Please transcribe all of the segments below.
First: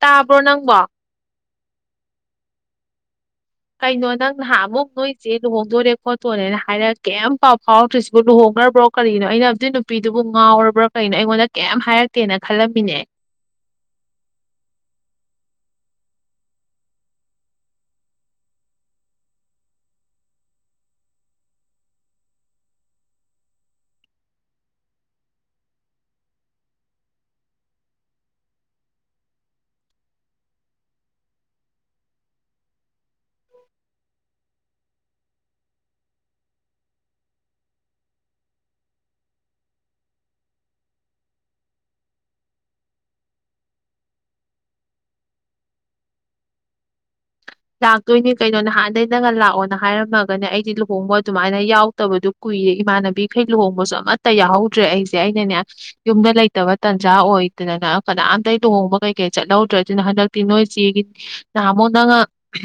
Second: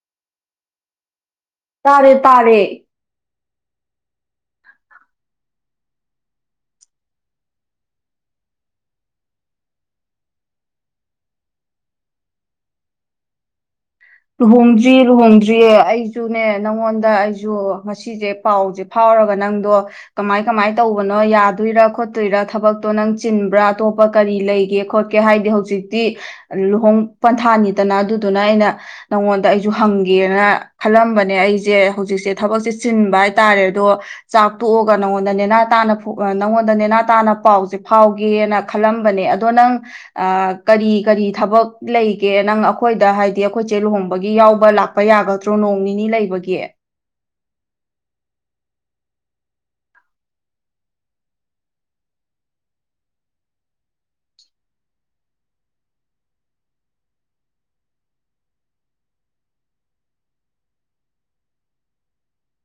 ꯇꯥꯕ꯭ꯔꯣ ꯅꯪꯕꯣ ꯇꯥꯔꯦ ꯇꯥꯔꯦ ꯀꯩꯅꯣ ꯅꯪ ꯅꯍꯥꯟꯃꯨꯛ ꯅꯣꯏꯆꯦ ꯂꯨꯍꯣꯡꯗꯣꯔꯦ ꯈꯣꯠꯇꯣꯔꯦꯅ ꯍꯥꯏꯔꯒ ꯀꯩꯝ ꯄꯥꯎ ꯐꯥꯎꯔꯛꯇ꯭ꯔꯤꯁꯤꯕꯨ ꯂꯨꯍꯣꯡꯒ꯭ꯔꯕꯣ ꯀꯔꯤꯅꯣ ꯑꯩꯅ ꯑꯗꯨꯏ ꯅꯨꯄꯤꯗꯨꯕꯨ ꯉꯥꯎꯔꯕ꯭ꯔꯣ ꯀꯔꯤꯅꯣ ꯑꯩꯉꯣꯟꯗ ꯀꯩꯝ ꯍꯥꯏꯔꯛꯇꯦꯅ ꯈꯜꯂꯝꯃꯤꯅꯦ ꯂꯨꯍꯣꯡꯗ꯭ꯔꯤ ꯂꯨꯍꯣꯡꯗ꯭ꯔꯤꯌꯦ ꯑꯩꯁꯨꯅꯦ ꯅꯪꯉꯣꯟꯗ ꯑꯩꯁꯨ ꯉꯁꯤꯁꯦ ꯄꯥꯎꯁꯦ ꯐꯥꯎꯔꯒ ꯅꯪꯗꯣ ꯀꯃꯥꯏ ꯀꯃꯥꯏ ꯇꯧꯕꯅꯣ ꯌꯥꯗꯣꯏꯔꯥ ꯈꯣꯠꯇꯣꯏꯔꯥ ꯊꯕꯛꯇꯣ ꯅꯪ ꯆꯤꯟꯕ꯭ꯔꯥ ꯑꯇꯣꯞꯄ ꯀꯔꯤ ꯂꯩꯒꯦ ꯈꯣꯠꯀꯦ ꯍꯥꯏꯗꯤ ꯍꯧꯖꯤꯛꯇꯤ ꯂꯨꯍꯣꯡ ꯄꯟꯊꯥꯅꯤꯗꯅ ꯑꯗꯨꯗꯨꯅ ꯑꯩꯅ ꯅꯪꯉꯣꯟꯗ ꯑꯩꯁꯨ ꯍꯪꯒꯦꯅ ꯈꯜꯂꯝꯕꯅꯦ ꯑꯩꯁꯦ ꯍꯧꯖꯤꯛꯁꯦ ꯊꯕꯛꯁꯦ ꯆꯤꯟꯕ ꯍꯥꯏꯇꯥꯔꯦ ꯑꯗꯣ ꯆꯥꯛ ꯇꯣꯛꯑꯒ ꯅꯪꯉꯣꯟꯗ ꯅꯦꯅꯥ ꯇꯥꯅ ꯅꯪꯉꯣꯟꯗ ꯅꯦꯅꯥ ꯇꯥꯅ ꯄꯥꯎꯁꯦ ꯐꯥꯎꯒꯦꯅ ꯈꯜꯂꯝꯕꯅꯦ ꯑꯗꯣ ꯅꯪ ꯀꯔꯤ ꯀꯔꯤ ꯊꯕꯛ ꯂꯩꯒꯦ ꯅꯪ ꯑꯈꯣꯏꯗ ꯍꯥꯏꯗꯤ ꯑꯈꯣꯏ ꯆꯦ ꯂꯨꯍꯣꯡꯕꯒꯤ ꯌꯥꯎꯕ ꯂꯥꯛꯄ ꯌꯥꯒꯗ꯭ꯔꯣ ꯅꯣꯡ ꯅꯤꯅꯤ ꯂꯩꯕꯒꯤ ꯂꯥꯛꯇꯣꯏꯅꯦ ꯀꯩꯅꯣ ꯅꯍꯥꯟꯗꯩ ꯅꯪꯅ ꯂꯥꯛꯑꯣꯅ ꯍꯥꯏꯔꯝꯃꯒꯅꯦ ꯑꯩꯗꯤ ꯂꯨꯍꯣꯡꯕ ꯑꯗꯨꯃꯥꯏꯅ ꯌꯥꯎꯗꯕꯗꯨ ꯀꯨꯏꯔꯦ ꯏꯃꯥꯟꯅꯕꯤꯈꯩ ꯂꯨꯍꯣꯡꯕꯁꯨ ꯑꯃꯠꯇ ꯌꯥꯎꯍꯧꯗ꯭ꯔꯦ ꯑꯩꯁꯦ ꯑꯩꯅꯅꯦ ꯌꯨꯝꯗ ꯂꯩꯇꯕ ꯇꯥꯟꯖꯥ ꯑꯣꯏꯗꯅ ꯀꯅꯥꯝꯇ ꯂꯨꯍꯣꯡꯕ ꯀꯩꯀꯩ ꯆꯠꯍꯧꯗ꯭ꯔꯦ ꯑꯗꯨꯅ ꯍꯟꯗꯛꯇꯤ ꯅꯣꯏ ꯆꯦꯒꯤ ꯅꯍꯥꯃꯨꯛ ꯅꯪ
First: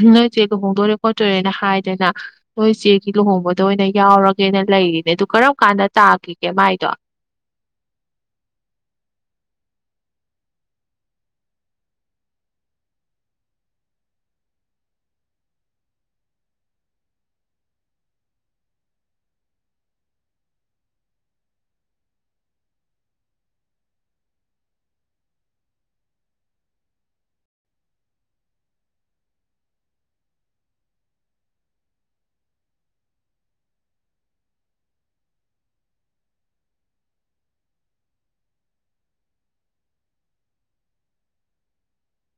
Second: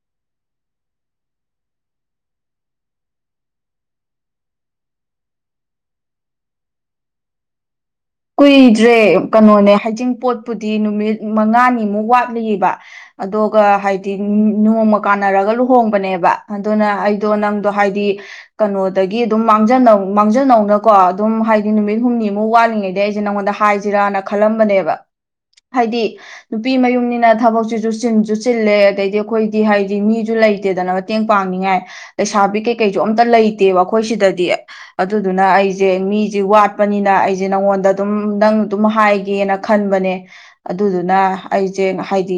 ꯅꯣꯏ ꯆꯦ ꯂꯨꯍꯣꯡꯗꯣꯔꯦ ꯈꯣꯠꯇꯣꯔꯦꯅ ꯍꯥꯏꯗꯅ ꯅꯣꯏ ꯆꯦꯒꯤ ꯂꯨꯍꯣꯡꯕꯗ ꯑꯣꯏꯅ ꯌꯥꯎꯔꯒꯦꯅ ꯂꯩꯔꯤꯅꯦ ꯑꯗꯨ ꯀꯔꯝ ꯀꯥꯟꯗ ꯇꯥꯈꯤꯒꯦ ꯃꯥꯏꯗꯣ ꯀꯨꯏꯗ꯭ꯔꯦ ꯀꯩꯅꯣꯅꯦ ꯍꯥꯏꯖꯤꯡ ꯄꯣꯠꯄꯨꯗꯤ ꯅꯨꯃꯤꯠ ꯃꯉꯥꯅꯤꯃꯨꯛ ꯋꯥꯠꯂꯤꯑꯕ ꯑꯗꯨꯒ ꯍꯥꯏꯗꯤ ꯅꯣꯡꯃ ꯀꯥꯟꯅꯔꯒ ꯂꯨꯍꯣꯡꯕꯅꯦꯕ ꯑꯗꯨꯅ ꯑꯩꯗꯣ ꯅꯪꯗꯣ ꯍꯥꯏꯗꯤ ꯀꯩꯅꯣꯗꯒꯤ ꯑꯗꯨꯝ ꯃꯥꯡꯖꯧ ꯃꯥꯡꯖꯅꯧꯅꯀꯣ ꯑꯗꯨꯝ ꯍꯥꯏꯗꯤ ꯅꯨꯃꯤꯠ ꯍꯨꯝꯅꯤꯃꯨꯛ ꯋꯥꯠꯂꯤꯉꯩ ꯑꯩꯁꯦ ꯅꯉꯣꯟꯗ ꯍꯥꯏꯁꯤꯔꯥꯅ ꯈꯜꯂꯝꯕꯅꯦꯕ ꯍꯥꯏꯗꯤ ꯅꯨꯄꯤ ꯃꯌꯨꯝꯅꯤꯅ ꯊꯕꯛꯁꯤꯁꯨ ꯆꯤꯟꯁꯨ ꯆꯤꯜꯂꯦ ꯑꯗꯩꯗꯤ ꯑꯈꯣꯏꯗꯤ ꯍꯥꯏꯗꯤ ꯃꯤꯁꯨ ꯂꯩꯇꯦꯗꯅ ꯃꯇꯦꯡ ꯄꯥꯡꯅꯤꯡꯉꯥꯏ ꯂꯩꯁꯥꯕꯤ ꯀꯩꯀꯩꯁꯨ ꯑꯝꯇ ꯂꯩꯇꯦꯕ ꯑꯩꯈꯣꯏ ꯁꯤꯗꯗꯤ ꯑꯗꯨꯗꯨꯅ ꯑꯩꯁꯦ ꯃꯤꯁꯦ ꯋꯥꯠꯄꯅꯤꯅ ꯑꯩꯁꯦ ꯅꯉꯣꯟꯗ ꯑꯗꯨꯝ ꯅꯪ ꯑꯗꯨꯝ ꯍꯥꯏꯒꯦꯅ ꯈꯟꯕꯅꯦ ꯑꯗꯨꯗꯨꯅ ꯑꯩꯁꯦ ꯍꯥꯏꯗꯤ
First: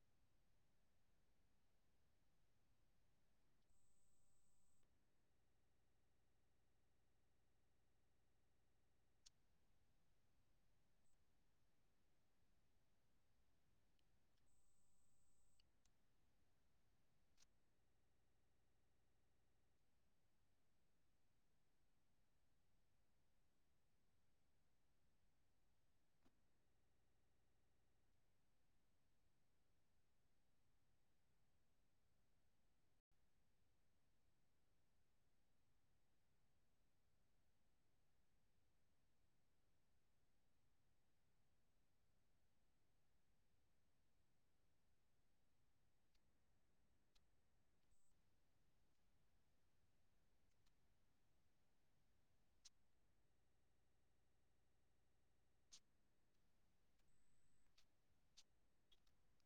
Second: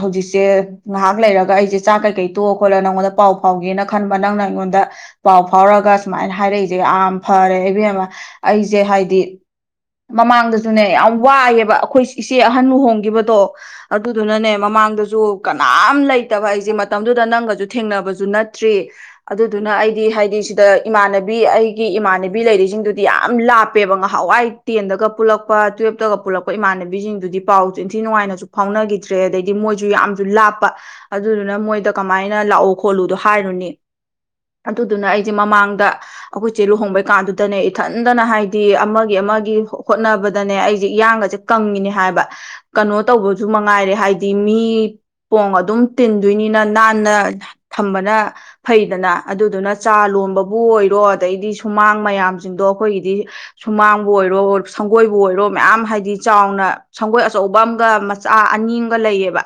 ꯍꯧꯖꯤꯛꯁꯦ ꯉꯥꯏꯍꯥꯛ ꯂꯩꯔꯒ ꯑꯩꯁꯦ ꯆꯥꯛ ꯀꯩꯀꯩ ꯇꯣꯛꯑ ꯈꯣꯠꯂ ꯅꯪꯉꯣꯟꯗ ꯄꯥꯎ ꯐꯥꯎꯒꯦꯅ ꯈꯟꯕ ꯅꯪꯅ ꯑꯩꯉꯣꯟꯗ ꯄꯥꯎ ꯐꯥꯎꯔꯒ ꯁꯨꯃꯥꯏꯅ ꯍꯥꯏꯔꯛꯏꯁꯦ ꯌꯥꯝ ꯐꯔꯦ ꯏꯕꯦꯝꯃ ꯑꯩꯁꯦ ꯍꯥꯏꯗꯤ ꯃꯃꯥꯡꯗꯁꯨꯅꯦ ꯌꯥꯝ ꯋꯥꯏꯑꯦꯕ ꯑꯈꯣꯏ ꯏꯆꯦ ꯑꯍꯟ ꯂꯨꯍꯣꯡꯒꯤꯕꯗꯣ ꯑꯗꯨꯗꯨꯅꯅꯦ ꯃꯃꯥꯡꯗꯁꯨ ꯀꯅꯥꯝ ꯂꯩꯇꯕ ꯑꯩꯁꯦ ꯃꯇꯝꯗꯨꯗ ꯅꯪꯒꯁꯨ ꯊꯦꯡꯅꯕꯁꯨ ꯅꯠꯇ꯭ꯔꯤ ꯑꯗꯨꯗꯨꯅ ꯑꯩꯗꯤ ꯍꯥꯏꯗꯤ ꯁꯤꯗ ꯏꯃꯥꯟꯅꯕꯤ ꯑꯩꯒꯤ ꯏꯃꯥꯟꯅꯕꯤ ꯂꯩꯔꯤꯁꯤꯡꯗꯨꯗꯤ ꯌꯥꯝ ꯂꯥꯞꯄꯦꯕ ꯉꯍꯥꯟꯋꯥꯏ ꯇꯦꯟꯗꯒ ꯄꯨꯜꯂꯛꯄ ꯇꯨꯋꯦꯞꯇꯒ ꯄꯨꯜꯂꯛꯄ ꯏꯃꯥꯟꯅꯕꯤꯁꯤꯡꯗꯨꯗꯤ ꯄꯥꯎꯁꯨ ꯏꯟꯊꯤ ꯅꯨꯡꯉꯥꯏꯅꯁꯨ ꯐꯥꯎꯅꯈꯤꯗ꯭ꯔꯦ ꯑꯗꯩꯗꯤ ꯃꯣꯏꯁꯨ ꯌꯥꯝꯁꯨ ꯂꯥꯞꯄ ꯑꯗꯨꯗꯨꯅ ꯃꯣꯏꯗ ꯀꯃꯥꯏꯅ ꯂꯥꯛꯎ ꯈꯣꯠꯂꯨꯗꯣ ꯍꯥꯏꯔꯨꯅꯤ ꯑꯗꯨꯗꯨꯅ ꯑꯩꯁꯦ ꯃꯃꯥꯡꯗ ꯑꯈꯣꯏꯆꯦ ꯂꯨꯍꯣꯡꯕꯩ ꯀꯥꯟꯗꯨꯗꯅꯦ ꯏꯊꯟꯗꯅ ꯍꯥꯏꯗꯤ ꯑꯃꯒꯤ ꯑꯃꯒꯤ ꯍꯣꯠꯅꯕꯗꯅꯦ ꯑꯩꯁꯦ ꯏꯌꯥꯡꯒꯁꯦ ꯀꯪꯉꯤꯅꯦ ꯍꯥꯏꯕ ꯀꯩꯅꯣ ꯇꯧꯕꯁꯨ ꯃꯉꯥꯏꯔꯦ ꯍꯥꯏꯗꯤ ꯃꯤ ꯄꯣꯡ ꯑꯗꯨꯝ ꯇꯤꯟꯗꯣꯏꯅꯤꯅ ꯅꯥꯟꯅ ꯊꯝꯕꯅ ꯐꯩꯗꯅ ꯑꯗꯨꯗꯨꯅ ꯆꯥ ꯂꯣꯟꯕꯕꯨ ꯑꯣꯏꯔꯣ ꯑꯗꯩꯗꯤ ꯁꯨꯃꯥꯡ ꯃꯌꯥꯝꯁꯤꯡꯗꯣ ꯑꯩꯈꯣꯏꯒꯤꯗꯤ ꯁꯨꯃꯥꯡ ꯕꯨ ꯑꯣꯏꯔꯣ ꯁꯪꯒꯣꯏꯕꯨ ꯑꯣꯏꯔꯣ ꯃꯌꯥꯝ ꯍꯥꯏꯗꯤ ꯆꯥꯎꯅ ꯁꯪꯒꯣꯏ ꯑꯆꯧꯕ ꯑꯃꯒ ꯃꯆꯥ ꯑꯅꯤꯒ ꯂꯩꯌꯦꯕ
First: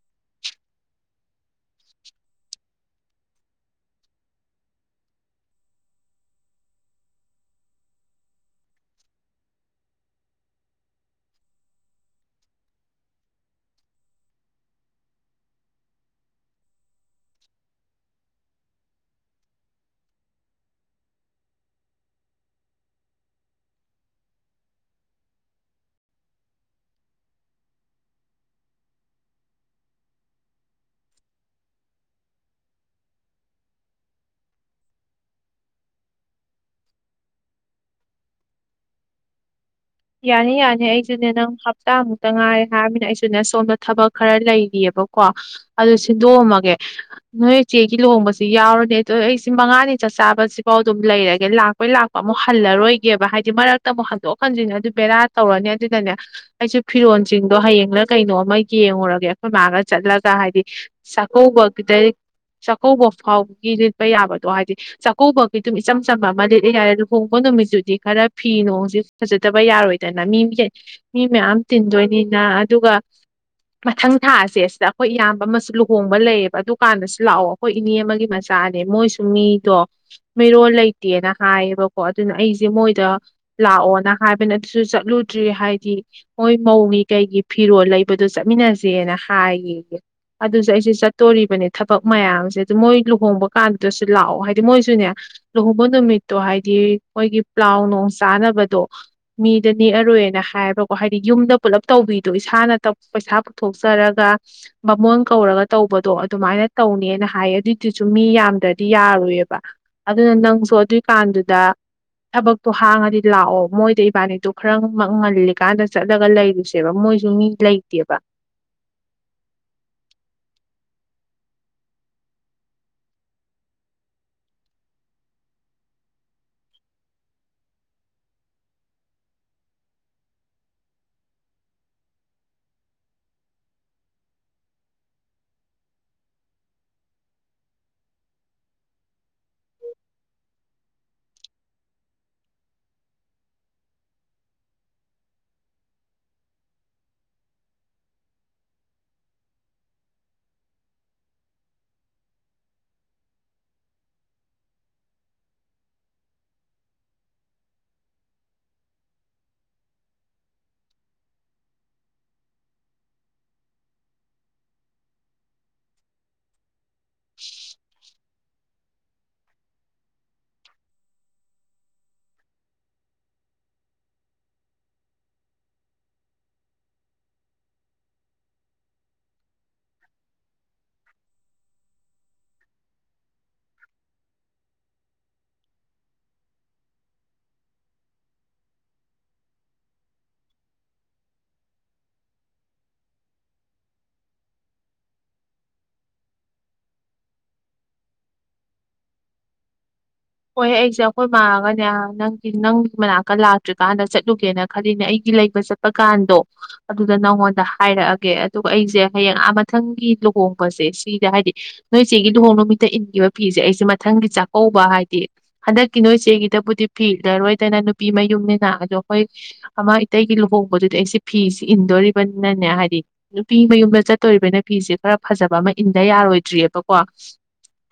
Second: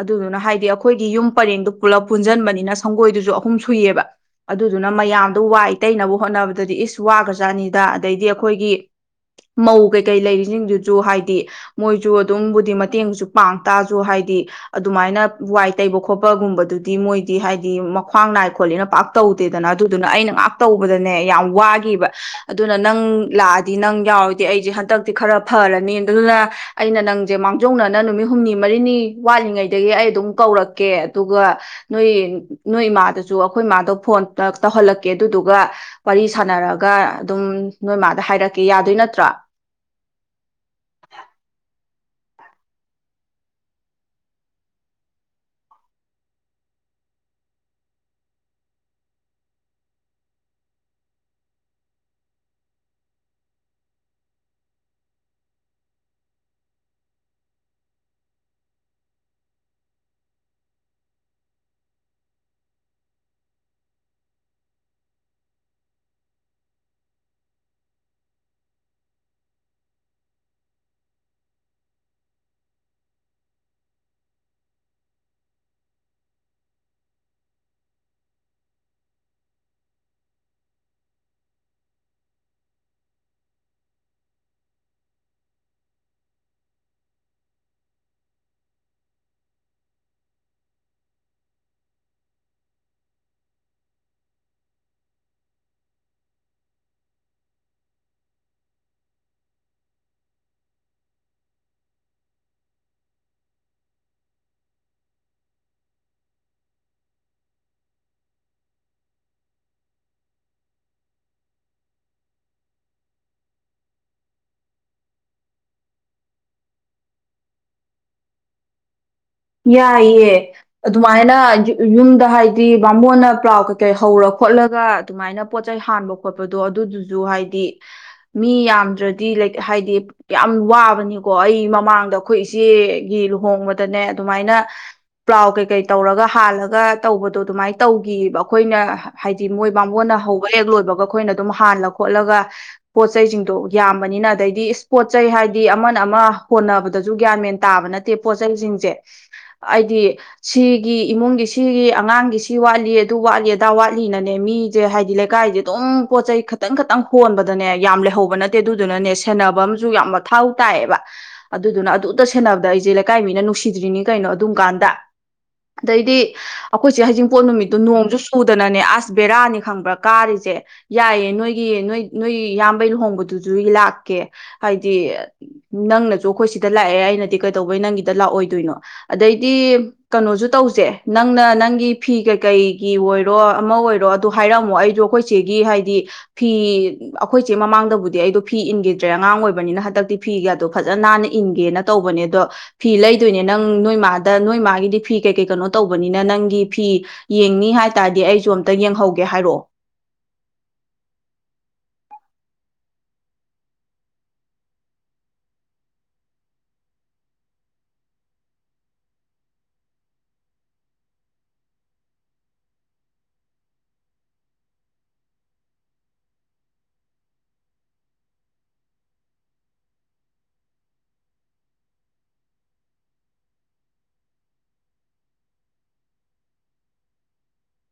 ꯑꯗꯨꯗꯨꯅ ꯍꯥꯏꯗꯤ ꯑꯈꯣꯏꯒꯤ ꯌꯨꯝ ꯄꯔꯦꯡꯗ ꯄꯨꯂꯞ ꯄꯨꯟꯖꯟꯕꯅꯤꯅ ꯁꯪꯒꯣꯏꯗꯨꯁꯨ ꯑꯍꯨꯝ ꯁꯨꯏꯑꯕ ꯑꯗꯨꯗꯨꯅ ꯃꯌꯥꯝꯗꯣ ꯋꯥꯏꯇꯩꯩꯅꯕ ꯍꯣꯠꯅꯕꯗꯗꯤ ꯏꯁ ꯋꯥꯒ꯭ꯔꯖꯥꯅꯤꯗ ꯑꯗꯩꯗꯤ ꯑꯈꯣꯏꯒꯤ ꯃꯧ ꯀꯩꯀꯩ ꯂꯩꯔꯤꯁꯤꯡꯗꯨꯁꯨ ꯍꯥꯏꯗꯤ ꯃꯣꯏꯁꯨ ꯑꯗꯨꯝꯕꯨꯗꯤ ꯃꯇꯦꯡꯁꯨ ꯄꯥꯡꯇꯥꯁꯨ ꯍꯥꯏꯗꯤ ꯑꯗꯨꯃꯥꯏꯅ ꯋꯥꯏ ꯇꯩꯕ ꯈꯣꯠꯄꯒꯨꯝꯕꯗꯨꯗꯤ ꯃꯣꯏꯗꯤ ꯍꯥꯏꯗꯤ ꯃꯈ꯭ꯋꯥꯡ ꯅꯥꯏ ꯈꯣꯠꯂꯤꯅ ꯄꯥꯛ ꯇꯧꯗꯦꯗꯅ ꯑꯗꯨꯗꯨꯅ ꯑꯩꯅ ꯉꯥꯛꯇꯧꯕꯗꯅꯦ ꯌꯥꯝ ꯋꯥꯒꯤꯕ ꯑꯗꯨꯅ ꯅꯪ ꯂꯥꯛꯑꯗꯤ ꯗꯤ ꯅꯪ ꯌꯥꯎꯔꯗꯤ ꯑꯩꯁꯦ ꯍꯟꯗꯛꯇꯤ ꯈꯔ ꯐꯔꯅꯤ ꯑꯗꯨꯗꯨꯅ ꯑꯩꯅ ꯅꯪꯁꯦ ꯃꯥꯡꯖꯧꯅꯅ ꯅꯨꯃꯤꯠ ꯍꯨꯝꯅꯤ ꯃꯔꯤꯅꯤ ꯋꯥꯠꯂꯤꯉꯩꯗꯒꯤ ꯑꯩ ꯑꯗꯨꯝ ꯀꯧꯔꯛꯀꯦ ꯑꯗꯨꯒ ꯅꯣꯏ ꯅꯣꯏ ꯏꯃꯥꯗꯁꯨ ꯑꯩꯈꯣꯏ ꯏꯃꯥꯗꯣ ꯐꯣꯟ ꯇꯧꯍꯜꯂꯛꯀꯦ ꯑꯗꯨꯗꯨꯒ ꯋꯥꯔꯤ ꯁꯥꯟꯅꯔꯒ ꯑꯗꯨꯝ ꯅꯣꯏꯃꯥꯗ ꯍꯥꯏꯔꯛ ꯌꯥꯗꯣꯏ ꯅꯠꯇ꯭ꯔꯥ ꯌꯥꯅꯤ ꯌꯥꯅꯤ ꯑꯩꯁꯨꯅꯦ ꯅꯪ ꯍꯞꯇꯥꯃꯨꯛꯇ ꯉꯥꯏꯔꯦ ꯍꯥꯏꯃꯤꯅ ꯑꯩꯁꯨꯅꯦ ꯁꯣꯝꯗ ꯊꯕꯛ ꯈꯔ ꯂꯩꯔꯤꯑꯕꯀꯣ ꯑꯗꯨ ꯁꯤꯟꯗꯣꯛꯑꯝꯃꯒꯦ ꯅꯣꯏ ꯆꯦꯒꯤ ꯂꯨꯍꯣꯡꯕꯁꯤ ꯌꯥꯎꯔꯅꯤ ꯑꯗꯨꯗꯣ ꯑꯩꯁꯤ ꯃꯉꯥꯅꯤ ꯆꯥꯛ ꯆꯥꯕꯁꯤꯐꯥꯎ ꯑꯗꯨꯝ ꯂꯩꯔꯒꯦ ꯂꯥꯛꯄꯩ ꯂꯥꯛꯄ ꯑꯃꯨꯛ ꯍꯜꯂꯔꯣꯏꯒꯦꯕ ꯍꯥꯏꯗꯤ ꯃꯔꯛꯇ ꯑꯃꯨꯛ ꯍꯟꯗꯣꯛ ꯍꯟꯖꯤꯟ ꯑꯗꯨ ꯕꯦꯔꯥ ꯇꯧꯔꯅꯤ ꯑꯗꯨꯅꯅꯦ ꯑꯩꯁꯨ ꯐꯤꯔꯣꯜꯁꯤꯡꯗꯣ ꯍꯌꯦꯡꯅ ꯀꯩꯅꯣ ꯑꯃ ꯌꯦꯡꯉꯨꯔꯒꯦ ꯑꯩꯈꯣꯏ ꯃꯥꯒ ꯆꯠꯂꯒ ꯍꯥꯏꯗꯤ ꯆꯥꯛꯀꯧꯕꯒꯤꯗ ꯆꯥꯛꯀꯧꯕ ꯐꯥꯎꯕꯒꯤ ꯂꯤꯠꯄ ꯌꯥꯕꯗꯣ ꯍꯥꯏꯗꯤ ꯆꯥꯛꯀꯧꯕꯒꯤ ꯑꯗꯨꯝ ꯏꯆꯝ ꯆꯝꯕ ꯑꯃ ꯂꯤꯠꯂ ꯌꯥꯔꯦ ꯂꯨꯍꯣꯡꯕ ꯅꯨꯃꯤꯠꯇꯨꯗꯤ ꯈꯔ ꯐꯤ ꯅꯨꯡꯁꯤ ꯐꯖ ꯗꯕ ꯌꯥꯔꯣꯏꯗꯅ ꯃꯤ ꯃꯤ ꯃꯌꯥꯝ ꯇꯤꯟꯗꯣꯏꯅꯤꯅ ꯑꯗꯨꯒ ꯃꯊꯪ ꯊꯥꯁꯦ ꯁꯤꯗ ꯑꯩꯈꯣꯏ ꯏꯌꯥꯝꯕ ꯑꯃꯁꯨ ꯂꯨꯍꯣꯡꯕ ꯂꯩꯌꯦꯕ ꯑꯗꯨꯀꯥꯟꯗꯁꯨ ꯂꯥꯛꯑꯣ ꯑꯩꯈꯣꯏ ꯏꯅꯦ ꯑꯃꯒꯤ ꯃꯆꯥꯅꯦ ꯃꯣꯏꯁꯨ ꯃꯤꯗꯣ ꯃꯤꯔꯣꯜ ꯂꯩꯇꯦꯅ ꯍꯥꯏꯌꯦꯕꯀꯣ ꯑꯗꯨꯅ ꯑꯩꯁꯦ ꯃꯣꯏꯗ ꯂꯥꯛꯑꯣꯅ ꯍꯥꯏꯕꯅꯤ ꯑꯗꯨꯁꯨ ꯆꯠꯂꯨꯗ꯭ꯔꯤ ꯍꯥꯏꯗꯤ ꯃꯣꯏ ꯃꯧꯒꯤ ꯀꯩꯒꯤ ꯐꯤꯔꯣꯜ ꯂꯩꯕꯗꯣ ꯆꯠꯃꯤꯟꯅꯁꯦꯅ ꯍꯥꯏꯌꯦ ꯑꯗꯨꯁꯨ ꯑꯩꯁꯦ ꯆꯠꯇꯣꯔꯤꯕꯅꯦ ꯊꯕꯛ ꯃꯌꯥꯝꯁꯦ ꯑꯗꯨ ꯃꯣꯏ ꯂꯨꯍꯣꯡꯕ ꯀꯥꯟꯗꯨꯗꯁꯨ ꯂꯥꯛꯑꯣ ꯍꯥꯏꯗꯤ ꯃꯣꯏꯁꯨꯅꯦ ꯂꯨꯍꯣꯡꯕ ꯅꯨꯃꯤꯠꯇꯣ ꯍꯥꯏꯗꯤ ꯃꯣꯏꯒꯤ ꯄ꯭ꯂꯥꯎ ꯅꯨꯡ ꯆꯥꯅꯕꯗꯣ ꯃꯤꯗ ꯅꯦꯛꯑꯔꯣꯏꯅ ꯍꯥꯏꯕꯀꯣ ꯍꯥꯏꯗꯤ ꯌꯨꯝꯗ ꯄꯨꯜꯂꯞ ꯇꯧꯕꯤꯗꯣ ꯏꯁꯥꯅ ꯄꯩꯁꯥ ꯄꯨꯊꯣꯛꯆꯔꯒ ꯕꯃꯣꯟ ꯀꯧꯔꯒ ꯇꯧꯕꯗꯣ ꯑꯗꯨꯃꯥꯏꯅ ꯇꯧꯅꯦꯅ ꯍꯥꯏꯌꯦ ꯑꯗꯨꯏꯗꯨꯁꯨ ꯃꯤ ꯌꯥꯝꯗ꯭ꯔꯗꯤ ꯌꯥꯔꯨꯏꯌꯦꯕ ꯑꯗꯨꯅ ꯅꯪꯁꯨ ꯑꯗꯨꯏꯀꯥꯟꯗꯨꯗ ꯊꯕꯛꯇꯣ ꯍꯥꯡꯉꯗꯤ ꯂꯥꯛꯑꯣ ꯃꯣꯏꯗ ꯏꯕꯥꯅꯤꯠꯇꯣ ꯈꯔ ꯉꯜꯂꯤꯀꯥꯟꯗ ꯆꯠꯂꯒ ꯂꯩꯔꯨꯁꯦꯕ ꯃꯣꯏꯁꯨ ꯃꯤ ꯂꯩꯇꯦꯕ ꯌꯥꯏꯌꯦ ꯑꯗꯨꯃꯥꯏꯅ ꯌꯨꯝꯗ ꯍꯥꯏꯗꯤ ꯕꯥꯃꯣꯟꯅ ꯄ꯭ꯂꯥꯎ ꯀꯩꯀꯩ ꯍꯧꯔ ꯈꯣꯠꯂꯒ ꯑꯗꯨꯃꯥꯏꯅ ꯄꯣꯠꯆꯩ ꯍꯥꯟꯕ ꯈꯣꯠꯄꯗꯣ ꯑꯗꯨꯗꯨꯁꯨ ꯍꯥꯏꯗꯤ ꯃꯤ ꯌꯥꯝꯗ꯭ꯔꯗꯤ ꯍꯥꯏꯗꯤ ꯌꯥꯝ ꯋꯥꯕꯅꯤꯀꯣ ꯑꯩ ꯃꯃꯥꯡꯗ ꯑꯩꯈꯣꯏ ꯏꯆꯦꯒꯤ ꯂꯨꯍꯣꯡꯕꯗꯅꯦ ꯑꯗꯨꯃꯥꯏꯅ ꯄ꯭ꯂꯥꯎ ꯀꯩꯀꯩ ꯇꯧꯔꯒ ꯍꯥꯜꯂꯒ ꯇꯧꯕꯗꯣ ꯑꯗꯨꯃꯥꯏꯅ ꯇꯧꯒꯤꯑꯕ ꯑꯩꯈꯣꯏꯅ ꯍꯥꯏꯗꯤ ꯃꯣꯏ ꯕꯥꯃꯣꯟꯅ ꯍꯧꯕ ꯍꯦꯛ ꯂꯣꯏꯕꯒ ꯑꯩꯈꯣꯏꯅ ꯑꯗꯨꯝ ꯍꯥꯟꯂ ꯈꯣꯠꯂꯒ ꯄꯣꯠꯆꯩꯁꯤꯡꯗꯣ ꯌꯥꯝꯕꯅꯤꯅ ꯑꯗꯩꯗꯤ ꯏꯁ ꯄꯣꯠꯆꯩ ꯍꯥꯏꯗꯤ ꯑꯃꯅ ꯑꯃ ꯍꯣꯠꯅꯕꯗꯁꯨ ꯒ꯭ꯌꯥꯟ ꯃꯦꯟ ꯇꯥꯕ ꯅꯠꯇꯦ ꯄꯣꯠ ꯆꯩꯁꯤꯡꯁꯦ ꯍꯥꯏꯗꯤ ꯁꯤꯒꯤ ꯏꯃꯨꯡꯒꯤ ꯁꯤꯒꯤ ꯑꯉꯥꯡꯒꯤ ꯁꯤ ꯋꯥꯠꯂꯤ ꯑꯗꯨ ꯋꯥꯠꯂꯤ ꯑꯗꯥ ꯋꯥꯠꯂꯤꯅꯅꯦ ꯃꯤꯁꯦ ꯍꯥꯏꯗꯤ ꯂꯩꯀꯥꯏꯁꯦ ꯑꯗꯨꯝ ꯄꯣꯠ ꯆꯩꯩ ꯈꯇꯪ ꯈꯇꯪ ꯍꯣꯟꯕꯗꯅꯦ ꯌꯥꯝ ꯂꯩꯍꯧꯕ ꯅꯠꯇꯦ ꯑꯗꯨꯗꯨꯅꯅꯦ ꯁꯦꯟꯅꯕ ꯑꯃꯁꯨ ꯌꯥꯝ ꯃꯊꯧ ꯇꯥꯏꯌꯦꯕ ꯑꯗꯨꯗꯨꯅ ꯑꯗꯨꯗ ꯁꯦꯟꯅꯕꯗ ꯑꯩꯁꯦ ꯂꯩꯀꯥꯏ ꯃꯤꯅ ꯅꯨꯡꯁꯤ ꯁꯤꯗ꯭ꯔꯤꯅꯤ ꯀꯩꯅꯣ ꯑꯗꯨꯝꯀꯥꯟꯗ ꯑꯗꯩꯗꯤ ꯑꯩꯈꯣꯏꯁꯦ ꯍꯩꯖꯤꯡꯄꯣꯠ ꯅꯨꯃꯤꯠꯇꯣ ꯅꯣꯡꯁꯨ ꯁꯨꯗꯅꯅꯦ ꯑꯁ ꯕꯦꯔꯥꯅꯤ ꯈꯪꯕ꯭ꯔꯥ ꯀꯥꯔꯤꯁꯦ ꯌꯥꯏꯌꯦꯦ ꯅꯣꯏꯒꯤ ꯅꯣꯏ ꯅꯣꯏ ꯏꯌꯥꯝꯕꯩ ꯂꯨꯍꯣꯡꯕꯗꯨꯁꯨ ꯂꯥꯛꯀꯦ ꯍꯥꯏꯗꯤ ꯅꯪꯅꯁꯨ ꯑꯩꯈꯣꯏ ꯁꯤꯗ ꯂꯥꯛꯑꯦ ꯑꯩꯅꯗꯤ ꯀꯩꯗꯧꯕꯩ ꯅꯪꯒꯤꯗ ꯂꯥꯛꯑꯣꯏ ꯑꯗꯨꯏꯅꯣ ꯑꯗꯩꯗꯤ ꯀꯩꯅꯣꯁꯨ ꯇꯧꯁꯦ ꯅꯪꯅ ꯅꯪꯒꯤ ꯐꯤ ꯀꯩꯀꯩꯒꯤ ꯑꯣꯏꯔꯣ ꯑꯃ ꯑꯣꯏꯔꯣ ꯑꯗꯨꯗ ꯍꯥꯏꯔꯛꯑꯝꯃꯣ ꯑꯩꯗꯣ ꯑꯩꯈꯣꯏꯆꯦꯒꯤ ꯍꯥꯏꯗꯤ ꯐꯤ ꯑꯩꯈꯣꯏꯆꯦ ꯃꯃꯥꯡꯗꯕꯨꯗꯤ ꯑꯩꯗꯣ ꯐꯤ ꯏꯟꯈꯤꯗ꯭ꯔꯦ ꯑꯉꯥꯡ ꯑꯣꯏꯕꯅꯤꯅ ꯍꯟꯗꯛꯇꯤ ꯐꯤꯒꯗꯣ ꯐꯖꯅ ꯅꯥꯟꯅ ꯏꯟꯒꯦꯅ ꯇꯧꯕꯅꯦ ꯑꯗꯣ ꯐꯤ ꯂꯩ ꯀꯗꯣꯏꯅꯦ ꯅꯪ ꯅꯣꯏ ꯃꯥꯗ ꯅꯣꯏ ꯃꯥꯒꯤꯗꯤ ꯐꯤ ꯀꯩ ꯀꯩ ꯀꯩꯅꯣ ꯇꯧꯕꯅꯤꯅ ꯅꯪꯒꯤ ꯐꯤ ꯌꯦꯡꯅꯤ ꯍꯥꯏ ꯇꯥꯔꯗꯤ ꯑꯩꯁꯨ ꯑꯝꯇ ꯌꯦꯡꯍꯧꯒꯦ ꯍꯥꯏꯔꯛꯑꯣ ꯍꯣꯏ ꯑꯩꯁꯦ ꯑꯩꯈꯣꯏ ꯃꯥꯒꯅꯦ ꯅꯪꯒꯤ ꯅꯪꯒꯤ ꯃꯅꯥꯛꯀ ꯂꯥꯛꯇ꯭ꯔꯤꯀꯥꯟꯗ ꯆꯠꯂꯨꯒꯦꯅ ꯈꯜꯂꯤꯅꯦ ꯑꯩꯒꯤ ꯂꯩꯕ ꯆꯠꯄ ꯀꯥꯟꯗꯣ ꯑꯗꯨꯗ ꯅꯪꯉꯣꯟꯗ ꯍꯥꯏꯔꯛꯑꯒꯦ ꯑꯗꯨꯒ ꯑꯩꯁꯦ ꯍꯌꯦꯡ ꯑꯥ ꯃꯊꯪꯒꯤ ꯂꯨꯍꯣꯡꯕꯁꯦ ꯁꯤꯗ ꯍꯥꯏꯗꯤ ꯅꯣꯏ ꯏꯆꯦꯒꯤ ꯂꯨꯍꯣꯡ ꯅꯨꯃꯤꯠꯇ ꯏꯟꯈꯤꯕ ꯐꯤꯁꯦ ꯑꯩꯁꯦ ꯃꯊꯪꯒꯤ ꯆꯥꯛꯀꯧꯕ ꯍꯥꯏꯗꯤ ꯍꯟꯗꯛꯀꯤ ꯅꯣꯏꯁꯤꯦ ꯑꯩꯒꯤꯗꯕꯨꯗꯤ ꯐꯤ ꯏꯂꯔꯣꯏꯗꯅ ꯅꯨꯄꯤ ꯃꯌꯨꯝꯅꯤꯅ ꯑꯗꯣ ꯑꯩꯈꯣꯏ ꯑꯃ ꯏꯇꯩꯒꯤ ꯂꯨꯍꯣꯡꯕꯗꯨꯗꯤ ꯑꯩꯁꯦ ꯐꯤ ꯏꯟꯗꯣꯔꯤꯕꯅꯤꯅꯅꯦ ꯍꯥꯏꯗꯤ ꯅꯨꯄꯤ ꯃꯌꯨꯝꯗ ꯆꯠꯇꯣꯔꯤꯕꯅꯤꯅ ꯐꯤꯁꯦ ꯈꯔ ꯐꯖꯕ ꯑꯃ ꯏꯟꯗ ꯌꯥꯔꯣꯏꯗ꯭ꯔꯤ ꯕꯀꯣ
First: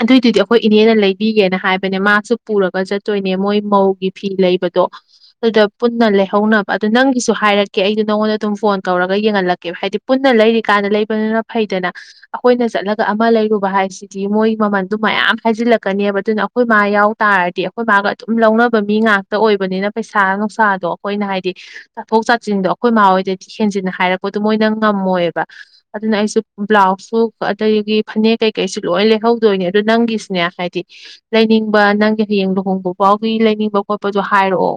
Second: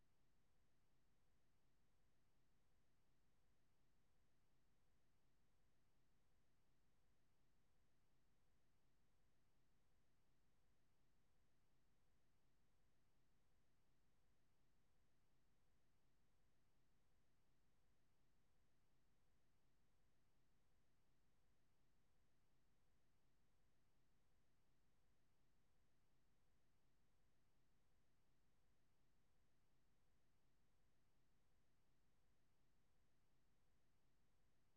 ꯑꯗꯨꯕꯨꯗꯤ ꯑꯩꯈꯣꯏ ꯏꯅꯦꯅ ꯂꯩꯕꯤꯒꯦꯅ ꯍꯥꯏꯕ ꯃꯥꯁꯨ ꯄꯨꯔꯒ ꯆꯠꯇꯣꯏꯅꯦ ꯃꯣꯏ ꯃꯧꯒꯤ ꯐꯤ ꯂꯩꯕꯗꯣ ꯑꯗꯨꯗ ꯄꯨꯟꯅ ꯂꯩꯍꯧꯅꯕ ꯑꯗꯨ ꯅꯪꯒꯤꯁꯨ ꯍꯥꯏꯔꯛꯀꯦ ꯑꯩꯗꯣ ꯅꯉꯣꯟꯗ ꯑꯗꯨꯝ ꯐꯣꯟ ꯀꯧꯔꯒ ꯌꯦꯡꯍꯜꯂꯛꯀꯦꯕ ꯍꯥꯏꯗꯤ ꯄꯨꯟꯅ ꯂꯩꯔꯤꯀꯥꯟꯗ ꯂꯩꯕꯅꯤꯅ ꯐꯩꯗꯅ ꯑꯩꯈꯣꯏꯅ ꯆꯠꯂꯒ ꯑꯃ ꯂꯩꯔꯨꯕ ꯍꯥꯏꯁꯤꯗꯤ ꯃꯣꯏ ꯃꯃꯜꯗꯨ ꯃꯌꯥꯝ ꯍꯥꯏꯖꯤꯜꯂꯛꯀꯅꯦꯕ ꯑꯗꯨꯅ ꯑꯩꯈꯣꯏ ꯃꯥ ꯌꯥꯎ ꯇꯥꯔꯗꯤ ꯑꯩꯈꯣꯏ ꯃꯥꯒ ꯑꯗꯨꯝ ꯂꯧꯅꯕ ꯃꯤ ꯉꯥꯛꯇ ꯑꯣꯏꯕꯅꯤꯅ ꯄꯩꯁꯥ ꯅꯨꯡꯁꯥꯗꯣ ꯑꯩꯈꯣꯏꯅ ꯍꯥꯏꯗꯤ ꯇꯥꯊꯣꯛ ꯆꯥꯁꯤꯟꯗꯣ ꯑꯩꯈꯣꯏ ꯃꯥ ꯍꯣꯏꯗꯗꯤ ꯍꯦꯟꯖꯤꯟꯅ ꯍꯥꯏꯔꯛꯄꯗꯣ ꯃꯣꯏꯅꯪ ꯉꯝꯃꯣꯏꯑꯕ ꯑꯗꯨꯅ ꯑꯩꯁꯨ ꯕ꯭ꯂꯥꯎꯁꯁꯨ ꯑꯗꯒꯤ ꯐꯅꯦꯛ ꯀꯩꯀꯩꯁꯨ ꯂꯣꯏ ꯂꯩꯍꯧꯗꯣꯏꯅꯦ ꯑꯗꯨ ꯅꯪꯒꯤꯁꯤꯅꯦ ꯍꯥꯏꯗꯤ ꯂꯩꯅꯤꯡꯕ ꯅꯪꯒꯤ ꯍꯌꯦꯡ ꯂꯨꯍꯣꯡꯕ ꯐꯥꯎꯒꯤ ꯂꯩꯅꯤꯡꯕ ꯈꯣꯠꯄꯁꯨ ꯍꯥꯏꯔꯛꯑꯣ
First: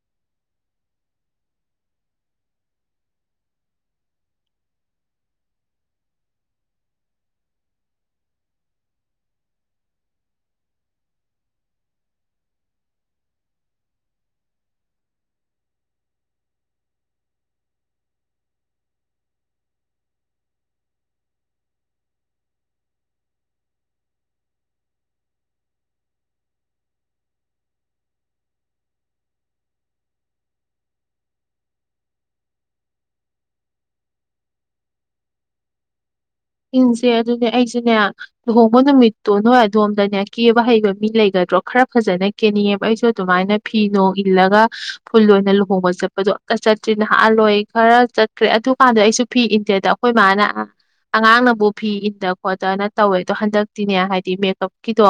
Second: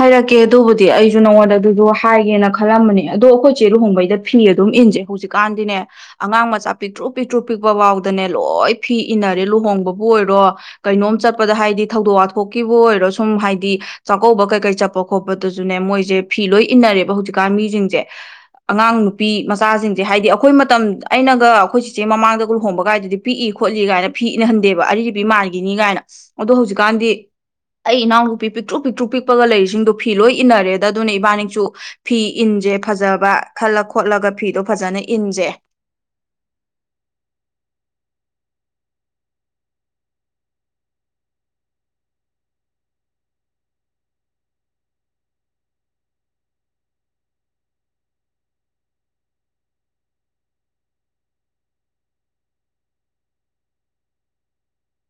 ꯍꯥꯏꯔꯛꯀꯦ ꯑꯗꯨꯕꯨꯗꯤ ꯑꯩꯁꯨ ꯅꯉꯣꯟꯗ ꯑꯗꯨꯁꯨ ꯍꯥꯏꯒꯦꯅ ꯈꯜꯂꯝꯕꯅꯦ ꯑꯗꯣ ꯑꯩꯈꯣꯏꯆꯦ ꯂꯨꯍꯣꯡꯕꯩꯗ ꯐꯤ ꯑꯗꯨꯝ ꯏꯟꯁꯦ ꯍꯧꯖꯤꯛꯀꯥꯟꯗꯤꯅꯦ ꯑꯉꯥꯡ ꯃꯆꯥ ꯄꯤꯛꯇ꯭ꯔꯨ ꯄꯤꯛꯇ꯭ꯔꯨ ꯄꯤꯛꯄ ꯐꯥꯎꯗꯅꯦ ꯂꯣꯏ ꯐꯤ ꯏꯟꯅꯔꯦ ꯂꯨꯍꯣꯡꯕꯕꯨ ꯑꯣꯏꯔꯣ ꯀꯩꯅꯣꯝ ꯆꯠꯄꯗ ꯍꯥꯏꯗꯤ ꯊꯧꯗꯣꯛ ꯋꯥꯊꯣꯛꯀꯤꯕꯨ ꯑꯣꯏꯔꯣ ꯁꯨꯝ ꯍꯥꯏꯗꯤ ꯆꯥꯛꯀꯧꯕ ꯀꯩ ꯆꯠꯄ ꯈꯣꯠꯄꯗꯨꯁꯨꯅꯦ ꯃꯣꯏꯁꯦ ꯐꯤ ꯂꯣꯏ ꯏꯟꯅꯔꯦꯕ ꯍꯧꯖꯤꯛꯀꯥꯟ ꯃꯤꯁꯤꯡꯁꯦ ꯑꯉꯥꯡ ꯅꯨꯄꯤ ꯃꯆꯥꯁꯤꯡꯁꯦ ꯍꯥꯏꯗꯤ ꯑꯩꯈꯣꯏ ꯃꯇꯝ ꯑꯩꯅꯒ ꯑꯩꯈꯣꯏ ꯆꯤꯆꯦ ꯃꯃꯥꯡꯗ ꯂꯨꯍꯣꯡꯕ ꯀꯥꯏꯗꯨꯗꯤ ꯄꯤꯛꯏ ꯈꯣꯠꯂꯤ ꯀꯥꯏꯅ ꯐꯤ ꯏꯟꯍꯟꯗꯦꯕ ꯑꯔꯤꯔꯤꯕ ꯃꯥꯟꯈꯤꯅꯤ ꯀꯥꯏꯅ ꯑꯗꯣ ꯍꯧꯖꯤꯛꯀꯥꯟꯗꯤ ꯑꯩ ꯏꯅꯥꯎꯅꯨꯄꯤ ꯄꯤꯛꯇ꯭ꯔꯨ ꯄꯤꯛꯇ꯭ꯔꯨ ꯀꯨꯞꯄꯒ ꯂꯩꯔꯤꯁꯤꯡꯗꯣ ꯐꯤ ꯂꯣꯏ ꯏꯟꯅꯔꯦꯗ ꯑꯗꯨꯅ ꯏꯕꯥꯅꯤꯁꯨ ꯐꯤ ꯏꯟꯁꯦ ꯐꯖꯕ ꯈꯜꯂ ꯈꯣꯠꯂꯒ ꯐꯤꯗꯣ ꯐꯖꯅ ꯏꯟꯁꯦ ꯏꯟꯁꯦ ꯑꯗꯨꯅꯦ ꯑꯩꯁꯨꯅꯦ ꯂꯨꯍꯣꯡꯕ ꯅꯨꯃꯤꯠꯇꯣ ꯅꯣꯏ ꯑꯗꯣꯝꯗꯅꯦ ꯀꯦꯕ ꯍꯩꯕ ꯃꯤ ꯂꯩꯒꯗ꯭ꯔꯣ ꯈꯔ ꯐꯖꯅ ꯀꯦꯅꯤꯡꯉꯦꯕ ꯑꯩꯁꯨ ꯑꯗꯨꯃꯥꯏꯅ ꯐꯤ ꯅꯣꯡ ꯏꯜꯂꯒ ꯐꯨꯜ ꯑꯣꯏꯅ ꯂꯨꯍꯣꯡꯕ ꯆꯠꯄꯗꯣ ꯑꯝꯇ ꯆꯠꯇ꯭ꯔꯤ ꯅꯍꯥꯜꯂꯣꯏ ꯈꯔ ꯆꯠꯈ꯭ꯔꯦ ꯑꯗꯨꯀꯥꯟꯗ ꯑꯩꯁꯨ ꯐꯤ ꯏꯟꯗꯦꯗ ꯑꯩꯈꯣꯏ ꯃꯥꯅ ꯑꯉꯥꯡꯅꯕꯨ ꯐꯤ ꯏꯟꯗ ꯈꯣꯠꯇꯅ ꯇꯧꯋꯦ ꯑꯗꯣ ꯍꯟꯗꯛꯇꯤꯅꯦ ꯍꯥꯏꯗꯤ ꯃꯦꯀꯞꯀꯤꯗꯣ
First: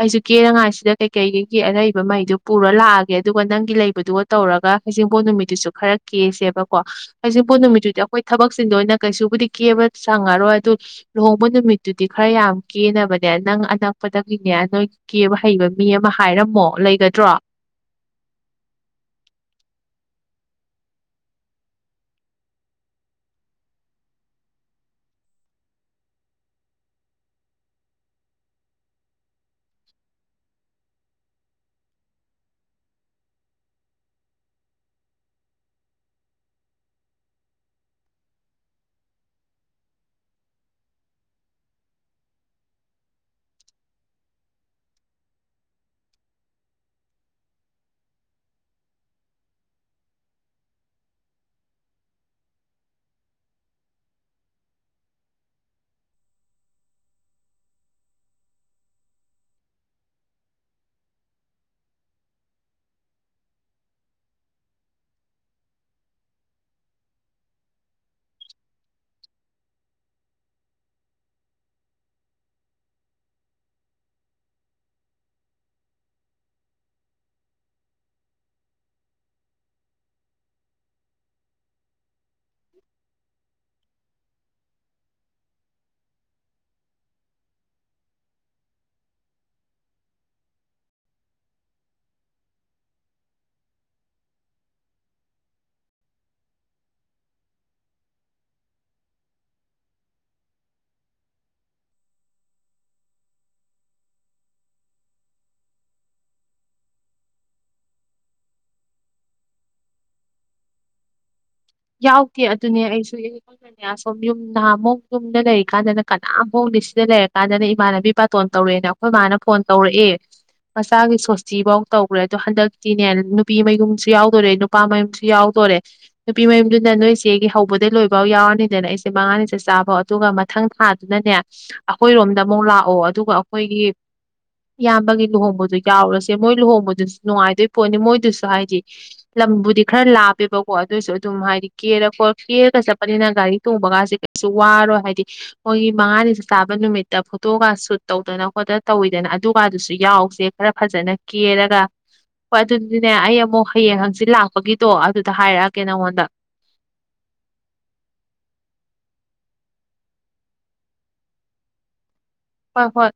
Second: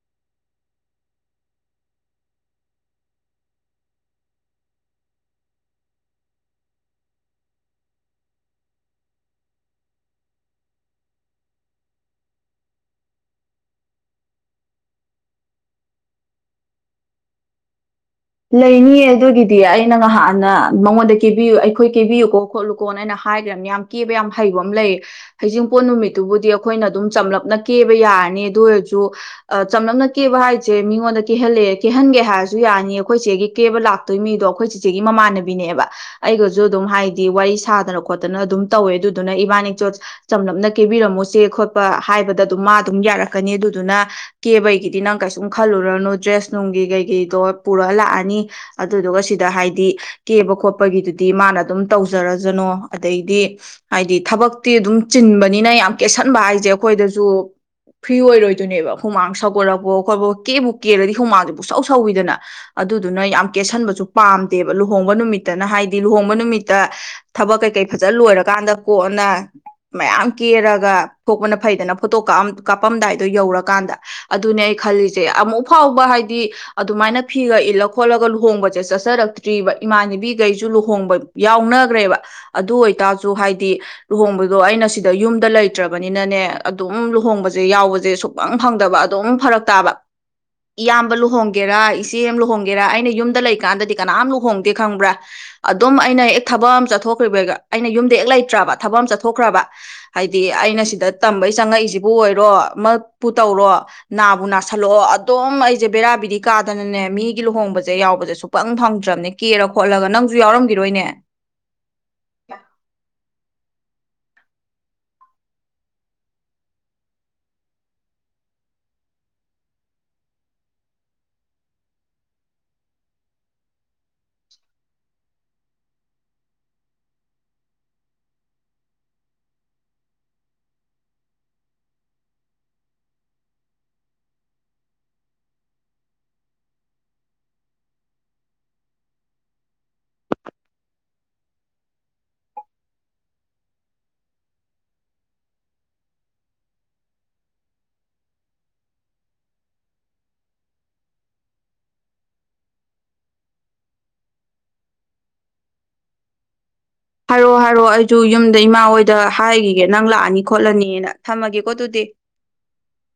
ꯑꯩꯁꯨ ꯀꯦꯅꯉꯥꯏꯁꯤꯗ ꯀꯩꯀꯩꯒꯤ ꯑꯔꯩꯕ ꯃꯍꯩꯗꯨ ꯄꯨꯔ ꯂꯥꯛꯑꯒꯦ ꯑꯗꯨꯒ ꯅꯪꯒꯤ ꯂꯩꯕꯗꯨꯒ ꯇꯧꯔꯒ ꯍꯩꯖꯤꯡꯕꯣꯠ ꯅꯨꯃꯤꯠꯇꯨꯁꯨ ꯈꯔ ꯀꯦꯁꯦꯕꯀꯣ ꯍꯩꯖꯤꯡꯕꯣꯠ ꯅꯨꯃꯤꯠꯇꯗꯤ ꯑꯩꯈꯣꯏ ꯊꯕꯛꯁꯤꯡꯗ ꯑꯣꯏꯅ ꯀꯩꯁꯨꯕꯨꯗꯤ ꯀꯦꯕ ꯆꯪꯉꯔꯣꯏ ꯑꯗꯨ ꯂꯨꯍꯣꯡꯕ ꯅꯨꯃꯤꯠꯇꯨꯗꯤ ꯈꯔ ꯌꯥꯝ ꯀꯦꯅꯕꯅꯦ ꯅꯪ ꯑꯅꯛꯄꯗꯗꯒꯤꯅꯦ ꯅꯣꯏ ꯀꯦꯕ ꯍꯩꯕ ꯃꯤ ꯑꯃ ꯍꯥꯏꯔꯝꯃꯣ ꯂꯩꯒꯗ꯭ꯔꯣ ꯂꯩꯅꯤꯌꯦ ꯑꯗꯨꯒꯤꯗꯤ ꯑꯩꯅ ꯉꯍꯥꯟꯅ ꯃꯉꯣꯟꯗ ꯀꯦꯕꯤꯌꯨ ꯑꯩꯈꯣꯏ ꯀꯦꯕꯤꯌꯨꯀꯣ ꯈꯣꯠꯂꯨꯀꯣꯅ ꯑꯩꯅ ꯍꯥꯏꯈ꯭ꯔꯕꯅꯤ ꯌꯥꯝ ꯀꯦꯕ ꯌꯥꯝ ꯍꯩꯕ ꯑꯃ ꯂꯩꯌꯦ ꯍꯩꯖꯤꯡꯄꯣꯠ ꯅꯨꯃꯤꯠꯇꯨꯕꯨꯗꯤ ꯑꯩꯈꯣꯏꯅ ꯑꯗꯨꯝ ꯆꯝꯂꯞꯅ ꯀꯦꯕ ꯌꯥꯔꯅꯤ ꯑꯗꯨ ꯑꯣꯏꯔꯁꯨ ꯆꯝꯂꯞꯅ ꯀꯦꯕ ꯍꯥꯏꯁꯦ ꯃꯤꯉꯣꯟꯗ ꯀꯦꯍꯜꯂꯑꯦ ꯀꯦꯍꯟꯒꯦ ꯍꯥꯏꯔꯁꯨ ꯌꯥꯅꯤ ꯑꯩꯈꯣꯏ ꯆꯦꯒꯤ ꯀꯦꯕ ꯂꯥꯛꯇꯣꯏ ꯃꯤꯗꯣ ꯑꯩꯈꯣꯏ ꯆꯤꯆꯦꯒꯤ ꯃꯃꯥꯟꯅꯕꯤꯅꯦꯕ ꯑꯩꯒꯁꯨ ꯑꯗꯨꯝ ꯍꯥꯏꯗꯤ ꯋꯥꯔꯤ ꯁꯥꯗꯅ ꯈꯣꯠꯇꯅ ꯑꯗꯨꯝ ꯇꯧꯋꯦ ꯑꯗꯨꯗꯨꯅ ꯏꯕꯥꯅꯤ ꯏꯆꯦ ꯆꯝꯂꯞꯅ ꯀꯦꯕꯤꯔꯝꯃꯨ ꯆꯦ ꯈꯣꯠꯄ ꯍꯥꯏꯕꯗ ꯑꯗꯨꯝ ꯃꯥ ꯑꯗꯨꯝ ꯌꯥꯔꯛꯀꯅꯤ ꯑꯗꯨꯗꯨꯅ ꯀꯦꯕꯒꯤꯗꯤ ꯅꯪ ꯀꯩꯁꯨꯝ ꯈꯜꯂꯨꯔꯅꯨ ꯗ꯭ꯔꯦꯁ ꯅꯨꯡꯒꯤ ꯀꯩꯀꯩꯗꯣ ꯄꯨꯔꯛꯑ ꯂꯥꯛꯑꯅꯤ ꯑꯗꯨꯗꯨꯒ ꯁꯤꯗ ꯍꯥꯏꯗꯤ ꯀꯦꯕ ꯈꯣꯠꯄꯒꯤꯗꯨꯗꯤ ꯃꯥꯅ ꯑꯗꯨꯝ ꯇꯧꯖꯔꯖꯅꯣ ꯑꯗꯩꯗꯤ ꯍꯥꯏꯗꯤ ꯊꯕꯛꯇꯤ ꯑꯗꯨꯝ ꯆꯤꯟꯕꯅꯤꯅ ꯌꯥꯝ ꯀꯦꯁꯟꯕ ꯍꯥꯏꯁꯦ ꯑꯩꯈꯣꯏꯗꯁꯨ ꯐ꯭ꯔꯤ ꯑꯣꯏꯔꯣꯏꯗꯣꯏꯅꯦꯕ ꯍꯨꯃꯥꯡ ꯁꯧꯒꯠꯂꯛꯄ ꯈꯣꯠꯄ ꯀꯦꯕꯨ ꯀꯦꯔꯗꯤ ꯍꯨꯃꯥꯡꯁꯦ ꯄꯨꯁꯧ ꯁꯧꯋꯤꯗꯅ ꯑꯗꯨꯗꯨꯅ ꯌꯥꯝ ꯀꯦꯠꯁꯟꯕꯁꯨ ꯄꯥꯝꯗꯦꯕ ꯂꯨꯍꯣꯡꯕ ꯅꯨꯃꯤꯠꯇꯅ ꯍꯥꯏꯗꯤ ꯂꯨꯍꯣꯡꯕ ꯅꯨꯃꯤꯠꯇ ꯊꯕꯛ ꯀꯩꯀꯩ ꯐꯖ ꯂꯣꯏꯔꯀꯥꯟꯗ ꯀꯣꯟꯅ ꯃꯌꯥꯝ ꯀꯦꯔꯒ ꯊꯣꯛꯄꯅ ꯐꯩꯗꯅ ꯐꯣꯇꯣ ꯀꯩꯀ ꯀꯥꯞꯄꯝꯗꯥꯏꯗꯣ ꯌꯧꯔꯀꯥꯟꯗ ꯑꯗꯨꯅꯦ ꯑꯩ ꯈꯜꯂꯤꯁꯦ ꯑꯃꯨꯛ ꯐꯥꯎꯕ ꯍꯥꯏꯗꯤ ꯑꯗꯨꯃꯥꯏꯅ ꯐꯤꯒ ꯏꯜꯂ ꯈꯣꯠꯂꯒ ꯂꯨꯍꯣꯡꯕꯁꯦ ꯆꯠꯆꯔꯛꯇ꯭ꯔꯤꯕ ꯏꯃꯥꯟꯅꯕꯤꯈꯩꯁꯨ ꯂꯨꯍꯣꯡꯕ ꯌꯥꯎꯅꯈ꯭ꯔꯦꯕ ꯑꯗꯨ ꯑꯣꯏꯇꯥꯔꯁꯨ ꯍꯥꯏꯗꯤ ꯂꯨꯍꯣꯡꯕꯗꯣ ꯑꯩꯅ ꯁꯤꯗ ꯌꯨꯝꯗ ꯂꯩꯇ꯭ꯔꯕꯅꯤꯅꯅꯦ ꯑꯗꯨꯝ ꯂꯨꯍꯣꯡꯕꯁꯦ ꯌꯥꯎꯕꯁꯦ ꯁꯨꯛꯐꯪ ꯐꯪꯗꯕ ꯑꯗꯨꯝ ꯐꯔꯛ ꯇꯥꯕ ꯏꯌꯥꯝꯕ ꯂꯨꯍꯣꯡꯒꯦꯔꯥ ꯏꯆꯦ ꯑꯃ ꯂꯨꯍꯣꯡꯒꯦꯔꯥ ꯑꯩꯅ ꯌꯨꯝꯗ ꯂꯩꯀꯥꯟꯗꯗꯤ ꯀꯅꯥꯝ ꯂꯨꯍꯣꯡꯗꯦ ꯈꯪꯕ꯭ꯔꯥ ꯑꯗꯨꯝ ꯑꯩꯅ ꯍꯦꯛ ꯊꯕꯛ ꯑꯃ ꯆꯠꯊꯣꯛꯈ꯭ꯔꯤꯕꯩ ꯑꯩꯅ ꯌꯨꯝꯗ ꯍꯦꯛ ꯂꯩꯇ꯭ꯔꯕ ꯊꯕꯛ ꯑꯃ ꯆꯠꯊꯣꯛꯈ꯭ꯔꯕ ꯍꯥꯏꯗꯤ ꯑꯩꯅ ꯁꯤꯗ ꯇꯝꯕꯩ ꯆꯪꯉꯛꯏꯁꯤꯕꯨ ꯑꯣꯏꯔꯣ ꯃꯄꯨ ꯇꯧꯔꯣ ꯅꯥꯕꯨ ꯅꯥꯁꯜꯂꯛꯑꯣ ꯑꯗꯨꯝ ꯑꯩꯁꯦ ꯕꯦꯔꯥꯕꯤꯗꯤ ꯀꯥꯗꯅꯅꯦ ꯃꯤꯒꯤ ꯂꯨꯍꯣꯡꯕꯁꯦ ꯌꯥꯎꯕꯁꯦ ꯁꯨꯐꯪ ꯐꯪꯗ꯭ꯔꯕꯅꯦ ꯀꯦꯔ ꯈꯣꯠꯂꯒ ꯅꯪꯁꯨ ꯌꯥꯎꯔꯝꯈꯤꯔꯣꯏꯅꯦ ꯌꯥꯎꯗꯦ ꯑꯗꯨꯅꯦ ꯑꯩꯁꯨ ꯑꯩꯈꯣꯏꯅꯅꯦ ꯑꯁꯣꯨꯝ ꯌꯨꯝ ꯅꯍꯥꯟꯃꯨꯛ ꯌꯨꯝꯗ ꯂꯩꯔꯤꯀꯥꯟꯗꯅ ꯀꯅꯥꯝꯐꯧꯗꯤ ꯁꯤꯗ ꯂꯩꯔꯀꯥꯟꯗꯅ ꯏꯃꯥꯟꯅꯕꯤ ꯕꯥꯇꯣꯟ ꯇꯧꯔꯛꯑꯦꯅ ꯑꯩꯈꯣꯏ ꯃꯥꯅ ꯐꯣꯟ ꯇꯧꯔꯛꯑꯦ ꯃꯆꯥꯒꯤ ꯁꯣꯁꯇꯤꯐꯧ ꯇꯧꯈ꯭ꯔꯦ ꯑꯗꯣ ꯍꯟꯗꯛꯇꯤꯅꯦ ꯅꯨꯄꯤ ꯃꯌꯨꯝꯁꯨ ꯌꯥꯎꯗꯣꯔꯦ ꯅꯨꯄꯥ ꯃꯌꯨꯝꯁꯨ ꯌꯥꯎꯗꯣꯔꯦ ꯅꯨꯄꯤ ꯃꯌꯨꯝꯗꯨꯅ ꯅꯣꯏꯁꯦꯒꯤ ꯍꯧꯕꯗꯒꯤꯩ ꯂꯣꯏꯕꯥꯎ ꯌꯥꯎꯔꯅꯤꯗꯅ ꯑꯩꯁꯦ ꯃꯉꯥꯅꯤꯁꯦ ꯆꯥꯕ ꯑꯗꯨꯒ ꯃꯊꯪ ꯊꯥꯗꯨꯅꯅꯦ ꯑꯩꯈꯣꯏꯔꯣꯝꯗ ꯑꯃꯨꯛ ꯂꯥꯛꯑꯣ ꯑꯗꯨꯒ ꯑꯩꯈꯣꯏꯒꯤ ꯏꯌꯥꯝꯕꯒꯤ ꯂꯨꯍꯣꯡꯕꯗꯣ ꯌꯥꯎꯔꯁꯦ ꯃꯣꯏ ꯂꯨꯍꯣꯡꯕꯗꯨꯁꯨ ꯅꯨꯡꯉꯥꯏꯗꯣꯏ ꯄꯣꯠꯅꯤ ꯃꯣꯏꯗꯨꯁꯨ ꯍꯥꯏꯗꯤ ꯂꯝꯕꯨꯗꯤ ꯈꯔ ꯂꯥꯞꯄꯦꯕꯀꯣ ꯑꯗꯨꯁꯨ ꯑꯗꯨꯝ ꯍꯥꯏꯗꯤ ꯀꯦꯔ ꯈꯣ ꯀꯦꯔꯒ ꯆꯠꯄꯅꯤꯅ ꯒꯥꯔꯤ ꯇꯣꯡꯕꯒꯁꯤꯦ ꯀꯩꯁꯨ ꯋꯥꯔꯣꯏ ꯍꯥꯏꯗꯤ ꯃꯣꯏꯒꯤ ꯃꯉꯥꯅꯤꯁꯨ ꯆꯥꯕ ꯅꯨꯃꯤꯠꯇ ꯐꯣꯇꯣꯒ ꯁꯨꯠ ꯇꯧꯗꯅ ꯈꯣꯠꯇꯅ ꯇꯧꯋꯤꯗꯅ ꯑꯗꯨꯒꯗꯨꯁꯨ ꯌꯥꯎꯁꯦ ꯈꯔ ꯐꯖꯅ ꯀꯦꯔꯒ ꯍꯣꯏ ꯑꯗꯨꯗꯤꯅꯦ ꯑꯩ ꯑꯃꯨꯛ ꯍꯌꯦꯡ ꯍꯪꯆꯤ ꯂꯥꯛꯄꯒꯤꯗꯣ ꯑꯗꯨꯗ ꯍꯥꯏꯔꯛꯑꯒꯦ ꯅꯪꯉꯣꯟꯗ ꯗ ꯍꯥꯏꯔꯣꯑꯣ ꯍꯥꯏꯔꯑꯣ ꯑꯩꯁꯨ ꯌꯨꯝꯗ ꯏꯃꯥ ꯍꯣꯏꯗ ꯍꯥꯏꯈꯤꯒꯦ ꯅꯪ ꯂꯥꯛꯑꯅꯤ ꯈꯣꯠꯂꯅꯤꯅ ꯊꯝꯃꯒꯦꯀꯣ ꯑꯗꯨꯗꯤ ꯍꯣꯏ ꯍꯣꯏ